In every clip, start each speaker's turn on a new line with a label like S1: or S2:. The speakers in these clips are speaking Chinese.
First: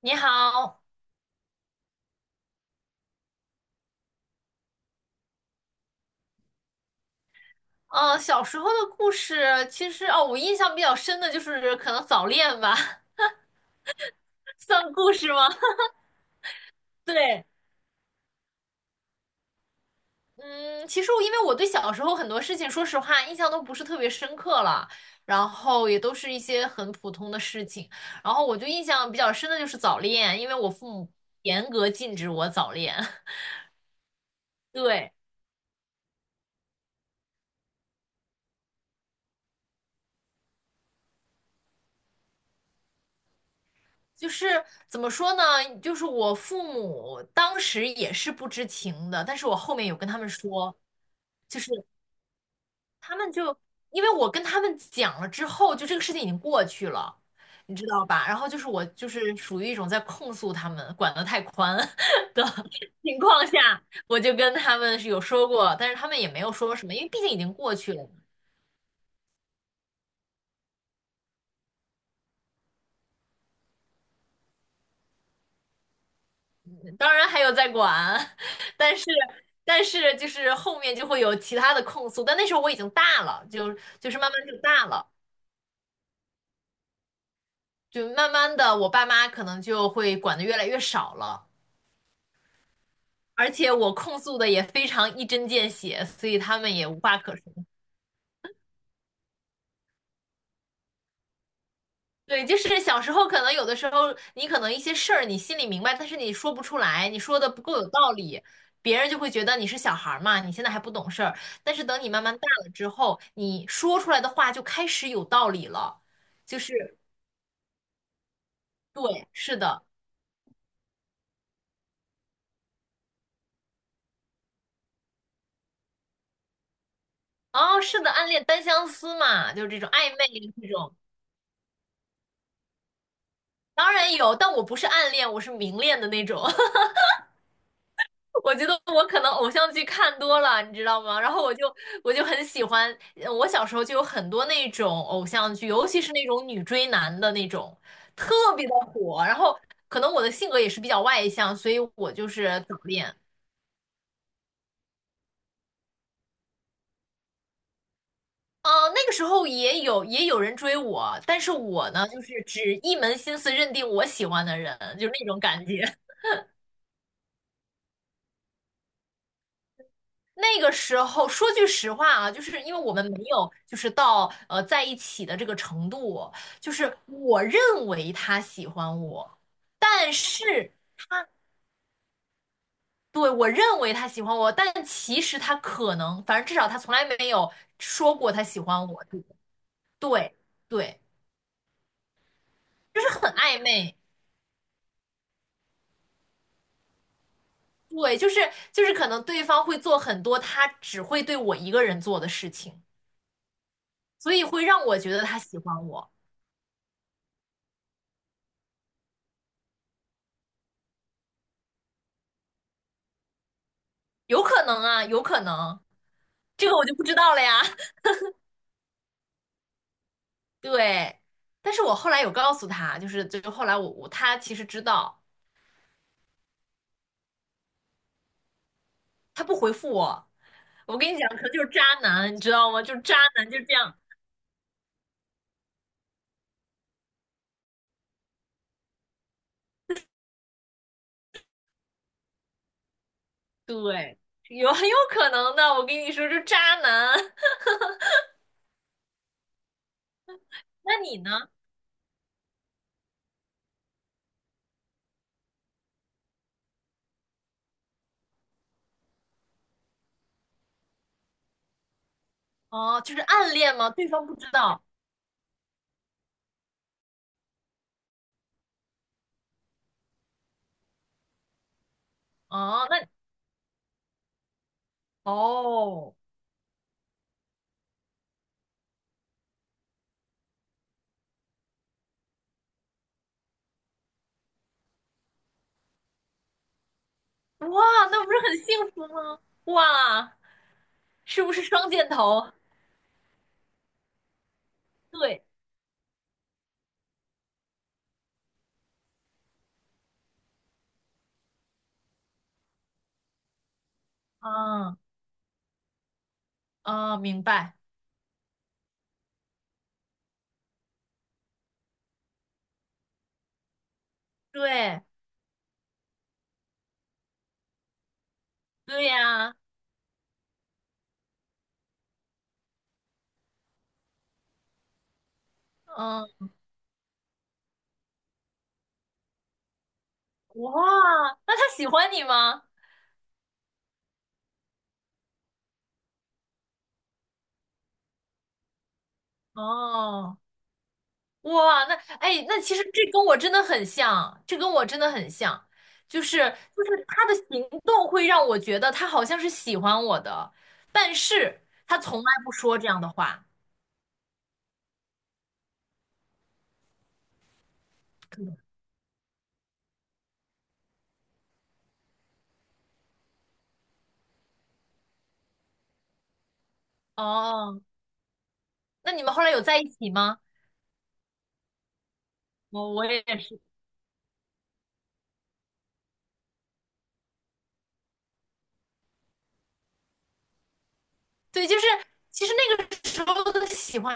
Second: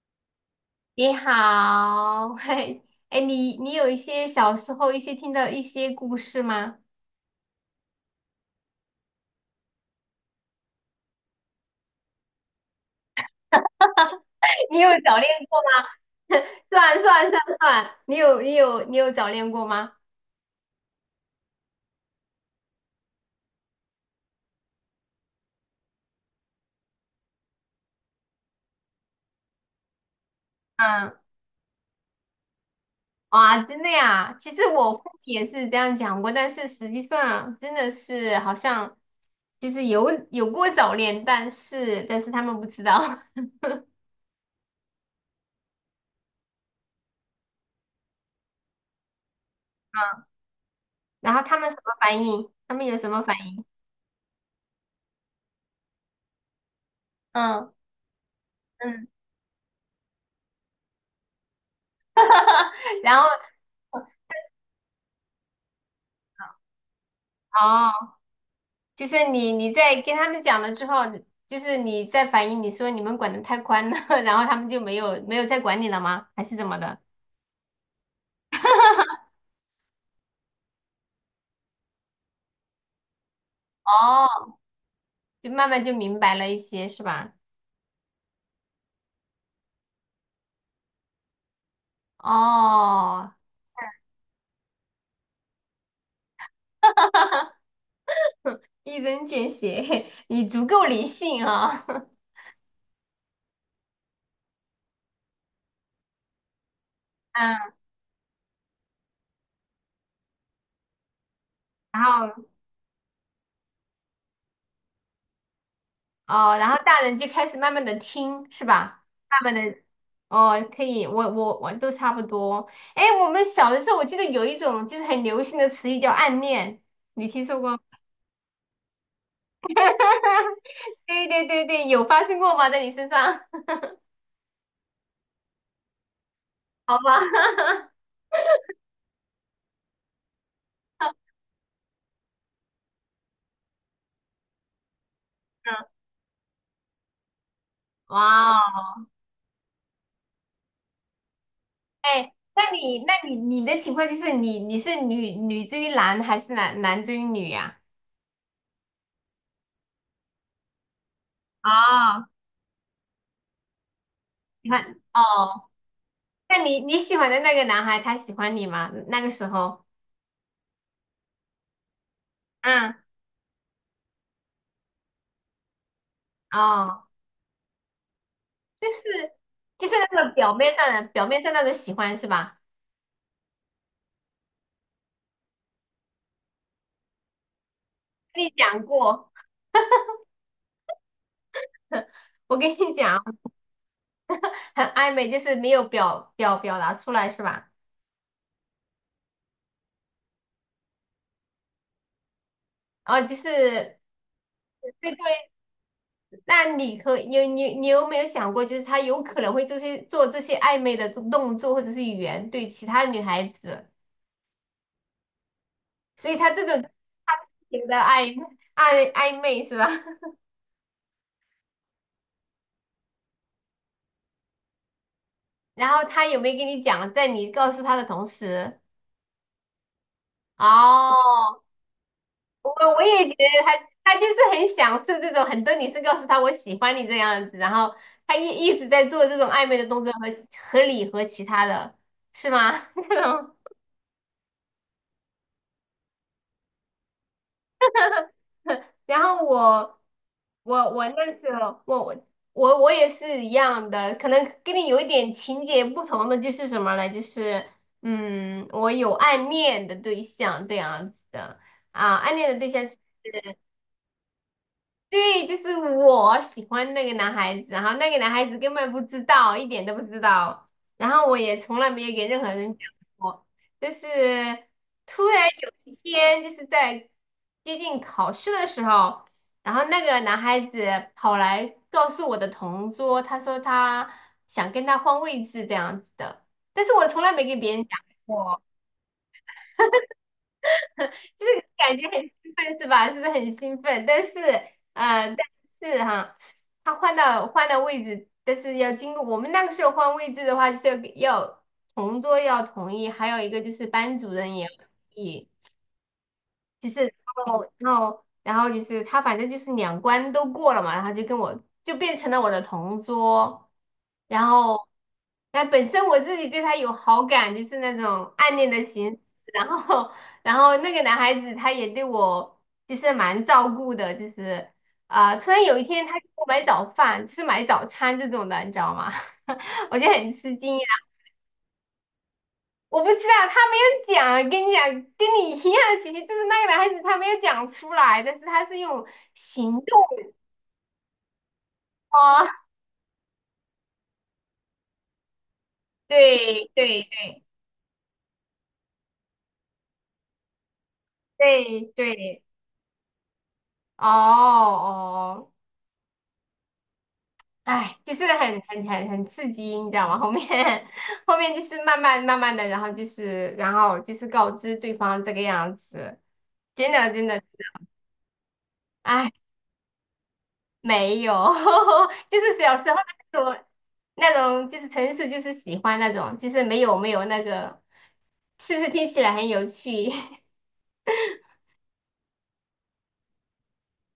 S1: 你好，
S2: 你好，嘿，哎，你有一些小时候一些听到一些故事吗？
S1: 小时候的故事，其实哦，我印象比较深的就是可能早恋吧，
S2: 你有
S1: 算故
S2: 早恋
S1: 事吗？
S2: 过 吗？算算算
S1: 对。
S2: 算，你有早恋过吗？
S1: 嗯，其实我因为我对小时候很多事情，说实话印象都不是特别深刻了，然后也都是一些很普通的事情，然后我就印象比较深的就是早恋，因为我父母
S2: 嗯，
S1: 严格禁止我早恋。
S2: 哇，真的呀，其实 我父母
S1: 对，
S2: 也是这样讲过，但是实际上真的是好像其实有过早恋，但是他们不知道，嗯，
S1: 就是怎么说呢？就是我父母当时也是不知情的，但是我后面有跟他们说。
S2: 然后他
S1: 就
S2: 们
S1: 是
S2: 什么反应？他们有什
S1: 他
S2: 么
S1: 们
S2: 反
S1: 就
S2: 应？
S1: 因为我跟他们讲了之后，就这个事情已经过去了，
S2: 嗯
S1: 你知道吧？然后就是我
S2: 嗯，
S1: 就是属于一种在控诉他们管得太宽 的 情
S2: 然后。
S1: 况下，我就跟他们是有说过，但是他们也没有说什么，因为毕竟已经过去
S2: 哦，
S1: 了。
S2: 就是你在跟他们讲了之后，就是你在反映你说你们管得太宽了，然后他们就没有再管你了吗？还是怎么的？
S1: 当然还有在管，但是但是就是后面就会有其他的控诉，但那时候我已经大了，就是慢慢
S2: 哦，
S1: 就大了，
S2: 就慢慢就明白了一些，是吧？
S1: 就慢慢的我爸妈可能就会管的越来越少了。
S2: 哦，
S1: 而且我控诉的也非常一针见血，所以他们也无话可说。
S2: 一针见血，你足够理性啊、
S1: 对，就是小时候可能有的时候，你可能一些事儿你心里明白，但是你说不出来，你说的不够
S2: 嗯，
S1: 有道理，别人就会觉得你是小孩儿嘛，你现在还不懂事儿。但是等
S2: 然
S1: 你慢慢
S2: 后
S1: 大了之后，你说出来的话就开始有道理了，
S2: 哦，
S1: 就
S2: 然
S1: 是
S2: 后大人就开始慢慢的听，是吧？
S1: 对，
S2: 慢慢
S1: 是
S2: 的，
S1: 的。
S2: 哦，可以，我都差不多。哎，我们小的时候，我记得有一种就是很流行的词语叫暗恋，你听说过吗？
S1: 哦，是的，暗恋单相思嘛，就是这种暧昧啊这种，
S2: 对对对对，有发生过吗？在你身上？
S1: 当然有，但我不是暗恋，我是明恋的那种。
S2: 好吧，
S1: 我觉得我可能偶像剧看多了，你知道吗？然后我就很喜欢，我小时候就有很多那种偶像剧，尤其 是那种女追男的那种，特
S2: 哇
S1: 别的
S2: 哦，
S1: 火。然后可能我的性格也是比较外向，所以我就
S2: 哎，
S1: 是
S2: 那
S1: 早
S2: 你那
S1: 恋。
S2: 你你的情况就是你是女追男还是男追女呀、
S1: 那个时候也有人追我，但是我呢，
S2: 啊？
S1: 就
S2: 哦，
S1: 是只一门心思认定我喜欢的
S2: 你
S1: 人，
S2: 看
S1: 就那种感
S2: 哦，
S1: 觉。
S2: 那你喜欢的那个男孩他喜欢你吗？那个时候？
S1: 那个时候说句实话啊，就是因为我
S2: 嗯，
S1: 们没有就是到在一起的这个程度，就是
S2: 哦，
S1: 我认为他喜
S2: 就
S1: 欢
S2: 是
S1: 我，
S2: 就是
S1: 但
S2: 那个表
S1: 是
S2: 面上的表
S1: 他
S2: 面上那种喜欢是吧？
S1: 对我认为他喜欢我，但其实他可能，反正至少他从来没有说过他
S2: 跟你
S1: 喜
S2: 讲
S1: 欢我。
S2: 过，
S1: 对对，
S2: 我跟你
S1: 就是
S2: 讲，
S1: 很暧昧。
S2: 很暧昧，就是没有表达出来是吧？
S1: 对，就是可能对方会做很多他只会对我一个人做的事情，
S2: 哦，就是。
S1: 所以会让
S2: 对
S1: 我觉
S2: 对。
S1: 得他喜欢我，
S2: 那你可你有你你有没有想过，就是他有可能会做这些暧昧的动作或者是语言对其他女孩子，
S1: 有可能啊，有可能。
S2: 所以他这
S1: 这个我
S2: 种
S1: 就不知道了呀。
S2: 情的 暧暧 暧昧是吧？
S1: 对，但是我后来有告诉他，就是就后来我他其实知道，
S2: 然后他有没有跟你讲，在你告诉他的同时，
S1: 他不回复我。我跟你讲，可能
S2: 哦，
S1: 就是渣男，你知道
S2: 我
S1: 吗？就是
S2: 我
S1: 渣
S2: 也觉
S1: 男就
S2: 得
S1: 是这
S2: 他
S1: 样，
S2: 他就是很享受这种，很多女生告诉他我喜欢你这样子，然后他一直在做这种暧昧的动作和你和其他的是吗？这种。
S1: 对，有很有可能的。我跟你说，就是渣男。
S2: 然后我我
S1: 那
S2: 我
S1: 你
S2: 那
S1: 呢？
S2: 时候我也是一样的，可能跟你有一点情节不同的就是什么呢？就是我有暗恋的对象这样子的啊，暗恋的对象。是。
S1: 哦，就是暗恋吗？对方不知道。
S2: 对，就是我喜欢那个男孩子，然后那个男孩子根本不知道，一点都不知道，然后我也从来没有给任何人
S1: 哦，
S2: 讲
S1: 那
S2: 过。就是突然有一
S1: 哦，
S2: 天，就是在接近考试的时候，然后那个男孩子跑来告诉我的同桌，他说他想跟他换位置这样子的，但是我从来没给别
S1: 哇，
S2: 人讲
S1: 那不是很
S2: 过。
S1: 幸福吗？哇，是
S2: 就
S1: 不是
S2: 是
S1: 双
S2: 感觉
S1: 箭
S2: 很
S1: 头？
S2: 兴奋是吧？是不是很兴奋？但是，
S1: 对，
S2: 但是哈，他换到位置，但是要经过我们那个时候换位置的话，就是要同桌要同意，还有一个就是班主任也要同
S1: 嗯
S2: 意。就是，
S1: 啊，明
S2: 然后，
S1: 白。
S2: 然后，然后就是他，反正就是两关都过了嘛，然后就跟我就变成了我的同桌，然后，
S1: 对，
S2: 但本身我自己对他有好感，就是那种暗恋的
S1: 对
S2: 形式，
S1: 呀，
S2: 然后，然后那个男孩子他也对我就是蛮照顾的，就是突然有一天他给
S1: 嗯、
S2: 我买早饭，就是买早餐这种的，你知道吗？我就很吃
S1: 哇，
S2: 惊
S1: 那他喜欢你吗？
S2: 我不知道，他没有讲，跟你讲，跟你一样的情形，就是那个男孩子他没有讲出来，但是他是用行动
S1: 哦，哇，那哎，
S2: 啊，
S1: 那其实这跟我真的很像，这跟我真的很像，就是
S2: 对
S1: 就
S2: 对
S1: 是他的行动会让我觉得他好像是喜欢我的，但是
S2: 对
S1: 他从来
S2: 对，
S1: 不说这样的话。
S2: 哦哦，哎，就是很刺激，你知道吗？后面 后面就是慢慢慢慢的，然后就是告知对方这个样子，真的真的，
S1: 哦，那你
S2: 哎。
S1: 们后来有在一起吗？
S2: 没有，就是小时
S1: 我
S2: 候
S1: 我也
S2: 那
S1: 是。
S2: 种那种，就是纯属就是喜欢那种，就是没有那个，是不是听起来很有趣？
S1: 对，就是其实那个时候的喜欢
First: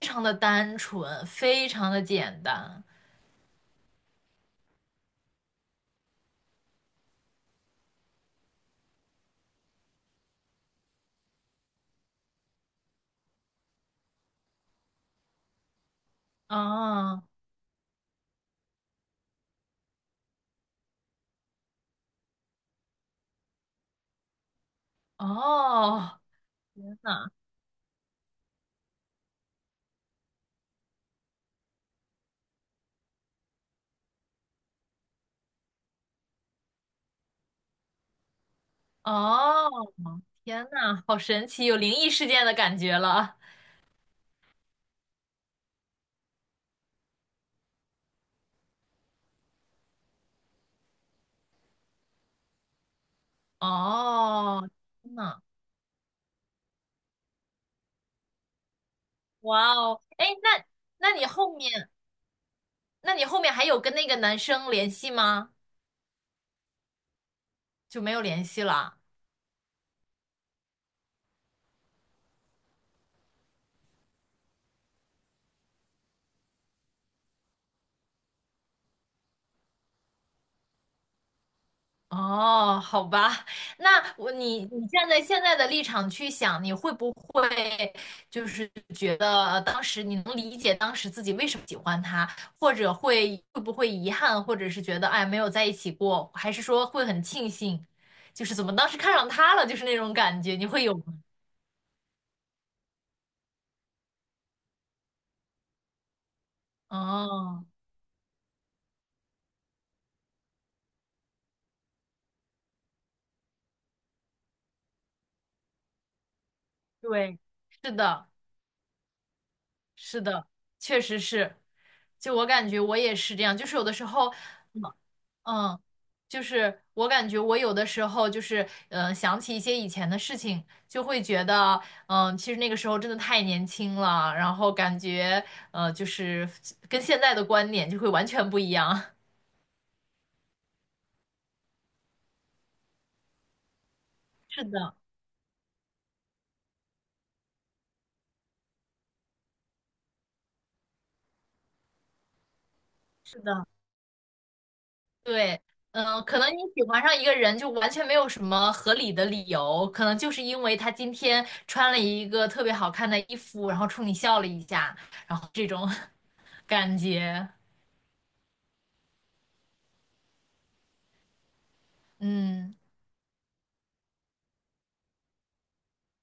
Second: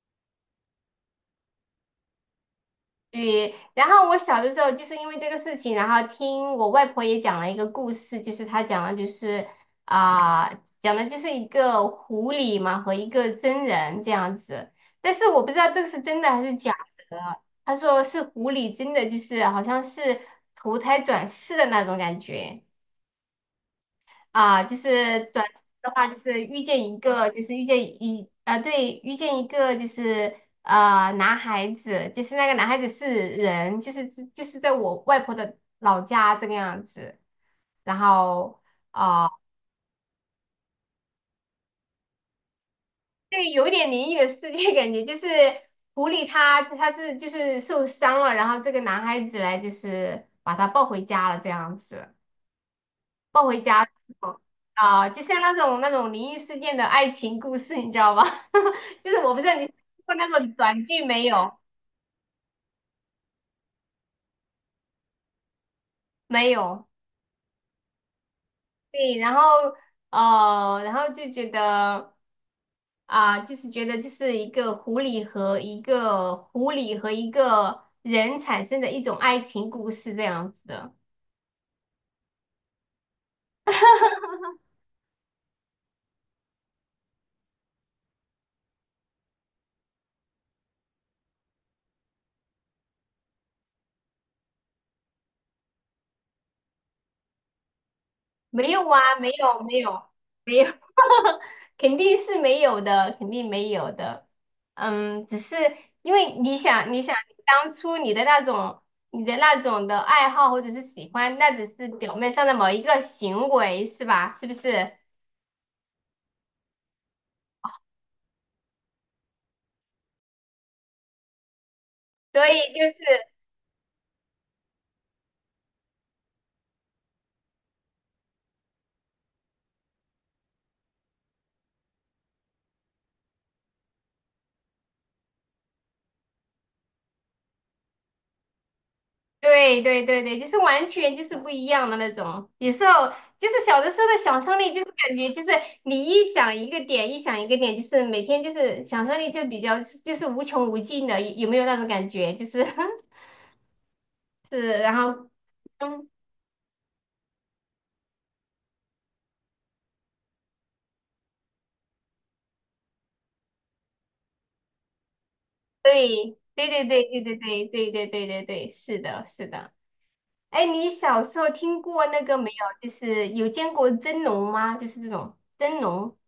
S1: 非常的单纯，非常的简单。
S2: 对，然后我小的时候就是因为这个事情，然后听我外婆也讲了一个故事，就是她讲的就是啊、一个狐狸嘛和一个真人这样子，但是我不知道这个是真的还是假
S1: 啊
S2: 的。她说是狐狸真的就是好像是投胎转世的那种感觉。啊，就是短期的话，就
S1: 哦，
S2: 是遇见
S1: 天
S2: 一
S1: 呐！
S2: 个，就是遇见对，遇见一个就是男孩子，就是那个男孩子是人，就是在我外婆的老家这个样子，然后
S1: 哦，天呐，好神奇，有灵异事件的感觉了。
S2: 对，有一点灵异的世界感觉，就是狐狸它就是受伤了，然后这个男孩子来就是把他抱回家了这样子。抱回家之后
S1: 哦，天
S2: 就像
S1: 呐，
S2: 那种灵异事件的爱情故事，你知道吧？就是我不知道你
S1: 哇哦，
S2: 看过那
S1: 哎，
S2: 个
S1: 那
S2: 短剧
S1: 那
S2: 没
S1: 你
S2: 有？
S1: 后面，那你后面还有跟那个男生联系吗？
S2: 没有。
S1: 就没有联系了。
S2: 对，然后然后就觉得就是觉得就是一个狐狸和一个人产生的一种爱情故事这样子的。
S1: 哦，好吧，那我你你站在现在的立场去想，你会不会就是觉得当时你能理解当时自己为什么喜欢他，或者会会不会遗憾，或者是觉得哎没有在一起过，还是说会很庆幸，就是怎
S2: 没
S1: 么当
S2: 有
S1: 时
S2: 啊，
S1: 看上
S2: 没
S1: 他
S2: 有
S1: 了，就
S2: 没
S1: 是那
S2: 有
S1: 种感觉，
S2: 没
S1: 你
S2: 有，
S1: 会有吗？
S2: 肯定是没有的，肯定没有的。嗯，只是因为你想，
S1: 哦，
S2: 当初你的那种的爱好或者是喜欢，那只是表面上的某一个行为，是吧？是不是？
S1: 对，是的。是的，确实是。就
S2: 所
S1: 我
S2: 以
S1: 感觉
S2: 就
S1: 我也
S2: 是。
S1: 是这样，就是有的时候，嗯，嗯就是我感觉我有的时候就是嗯、想起一些以前的事情，就会觉得嗯、其实那个时候真的太年轻了，然后感觉就是跟现在的观点就会完全不一样。
S2: 对对对对，就是完全就是不一样的那种。有时候就是小的时候的想象
S1: 是
S2: 力，就是
S1: 的，
S2: 感觉就是你一想一个点，一想一个点，就是每天就是想象力就比较就是无穷无尽的，有没有那种感觉？就是
S1: 是的。
S2: 是，然后
S1: 对，
S2: 嗯，
S1: 嗯，可能你喜欢上一个人就完全没有什么合理的理由，可能就是因为他今天穿了一个特别好看的衣服，然后冲你笑了一下，然后这种
S2: 对对 对
S1: 感
S2: 对对对
S1: 觉，
S2: 对对对对对对，是的，是的。哎，你小时候听过那个没有？
S1: 嗯
S2: 就是有见过真龙吗？就是这种真龙，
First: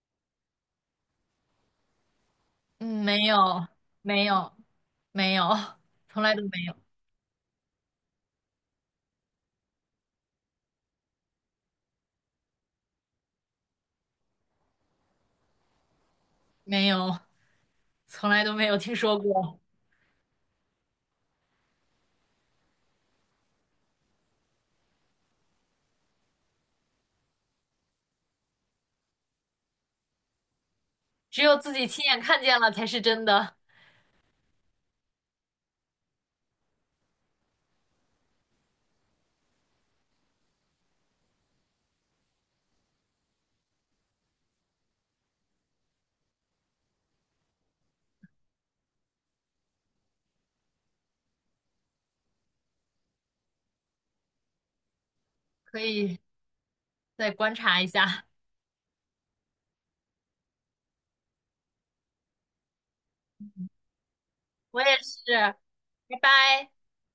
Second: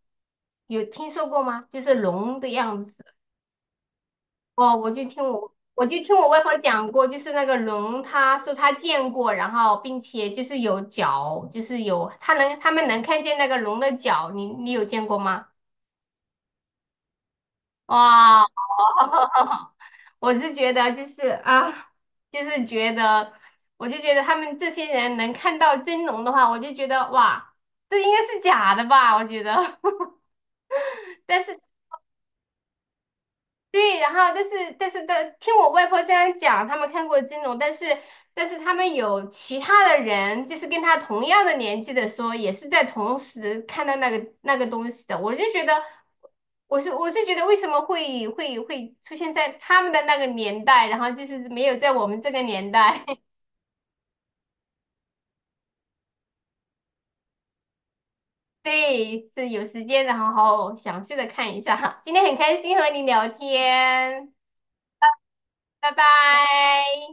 S2: 有听说过吗？就是龙的样子。
S1: 嗯，没有没有
S2: 哦，我就听
S1: 没有，
S2: 我我就听
S1: 从
S2: 我
S1: 来
S2: 外
S1: 都
S2: 婆
S1: 没有
S2: 讲过，就是那个龙，她说她见过，然后并且就是有脚，就是有她能他们能看见那个龙的脚，你有见过吗？
S1: 没有，从
S2: 哇，
S1: 来都没有听说过，
S2: 我是觉得就是啊，就是觉得，我就觉得他们这些人能看到真龙的话，我就觉得哇，这应该是假的吧？我觉得，
S1: 只
S2: 但
S1: 有
S2: 是
S1: 自己亲眼看见了才是真的，
S2: 对，然后但是但是的，听我外婆这样讲，他们看过金融，但是他们有其他的人，就是跟他同样的年纪的说，也是在同时看到那个东西的，我就觉得，我是觉得为什么会出现在他们的那个年代，然后就是没有在我们这个年代，
S1: 可以再观察一下。
S2: 对，是有时间然后好好详细的看一下。今天很开心和你聊天，
S1: 我也是，
S2: 拜
S1: 拜拜。
S2: 拜。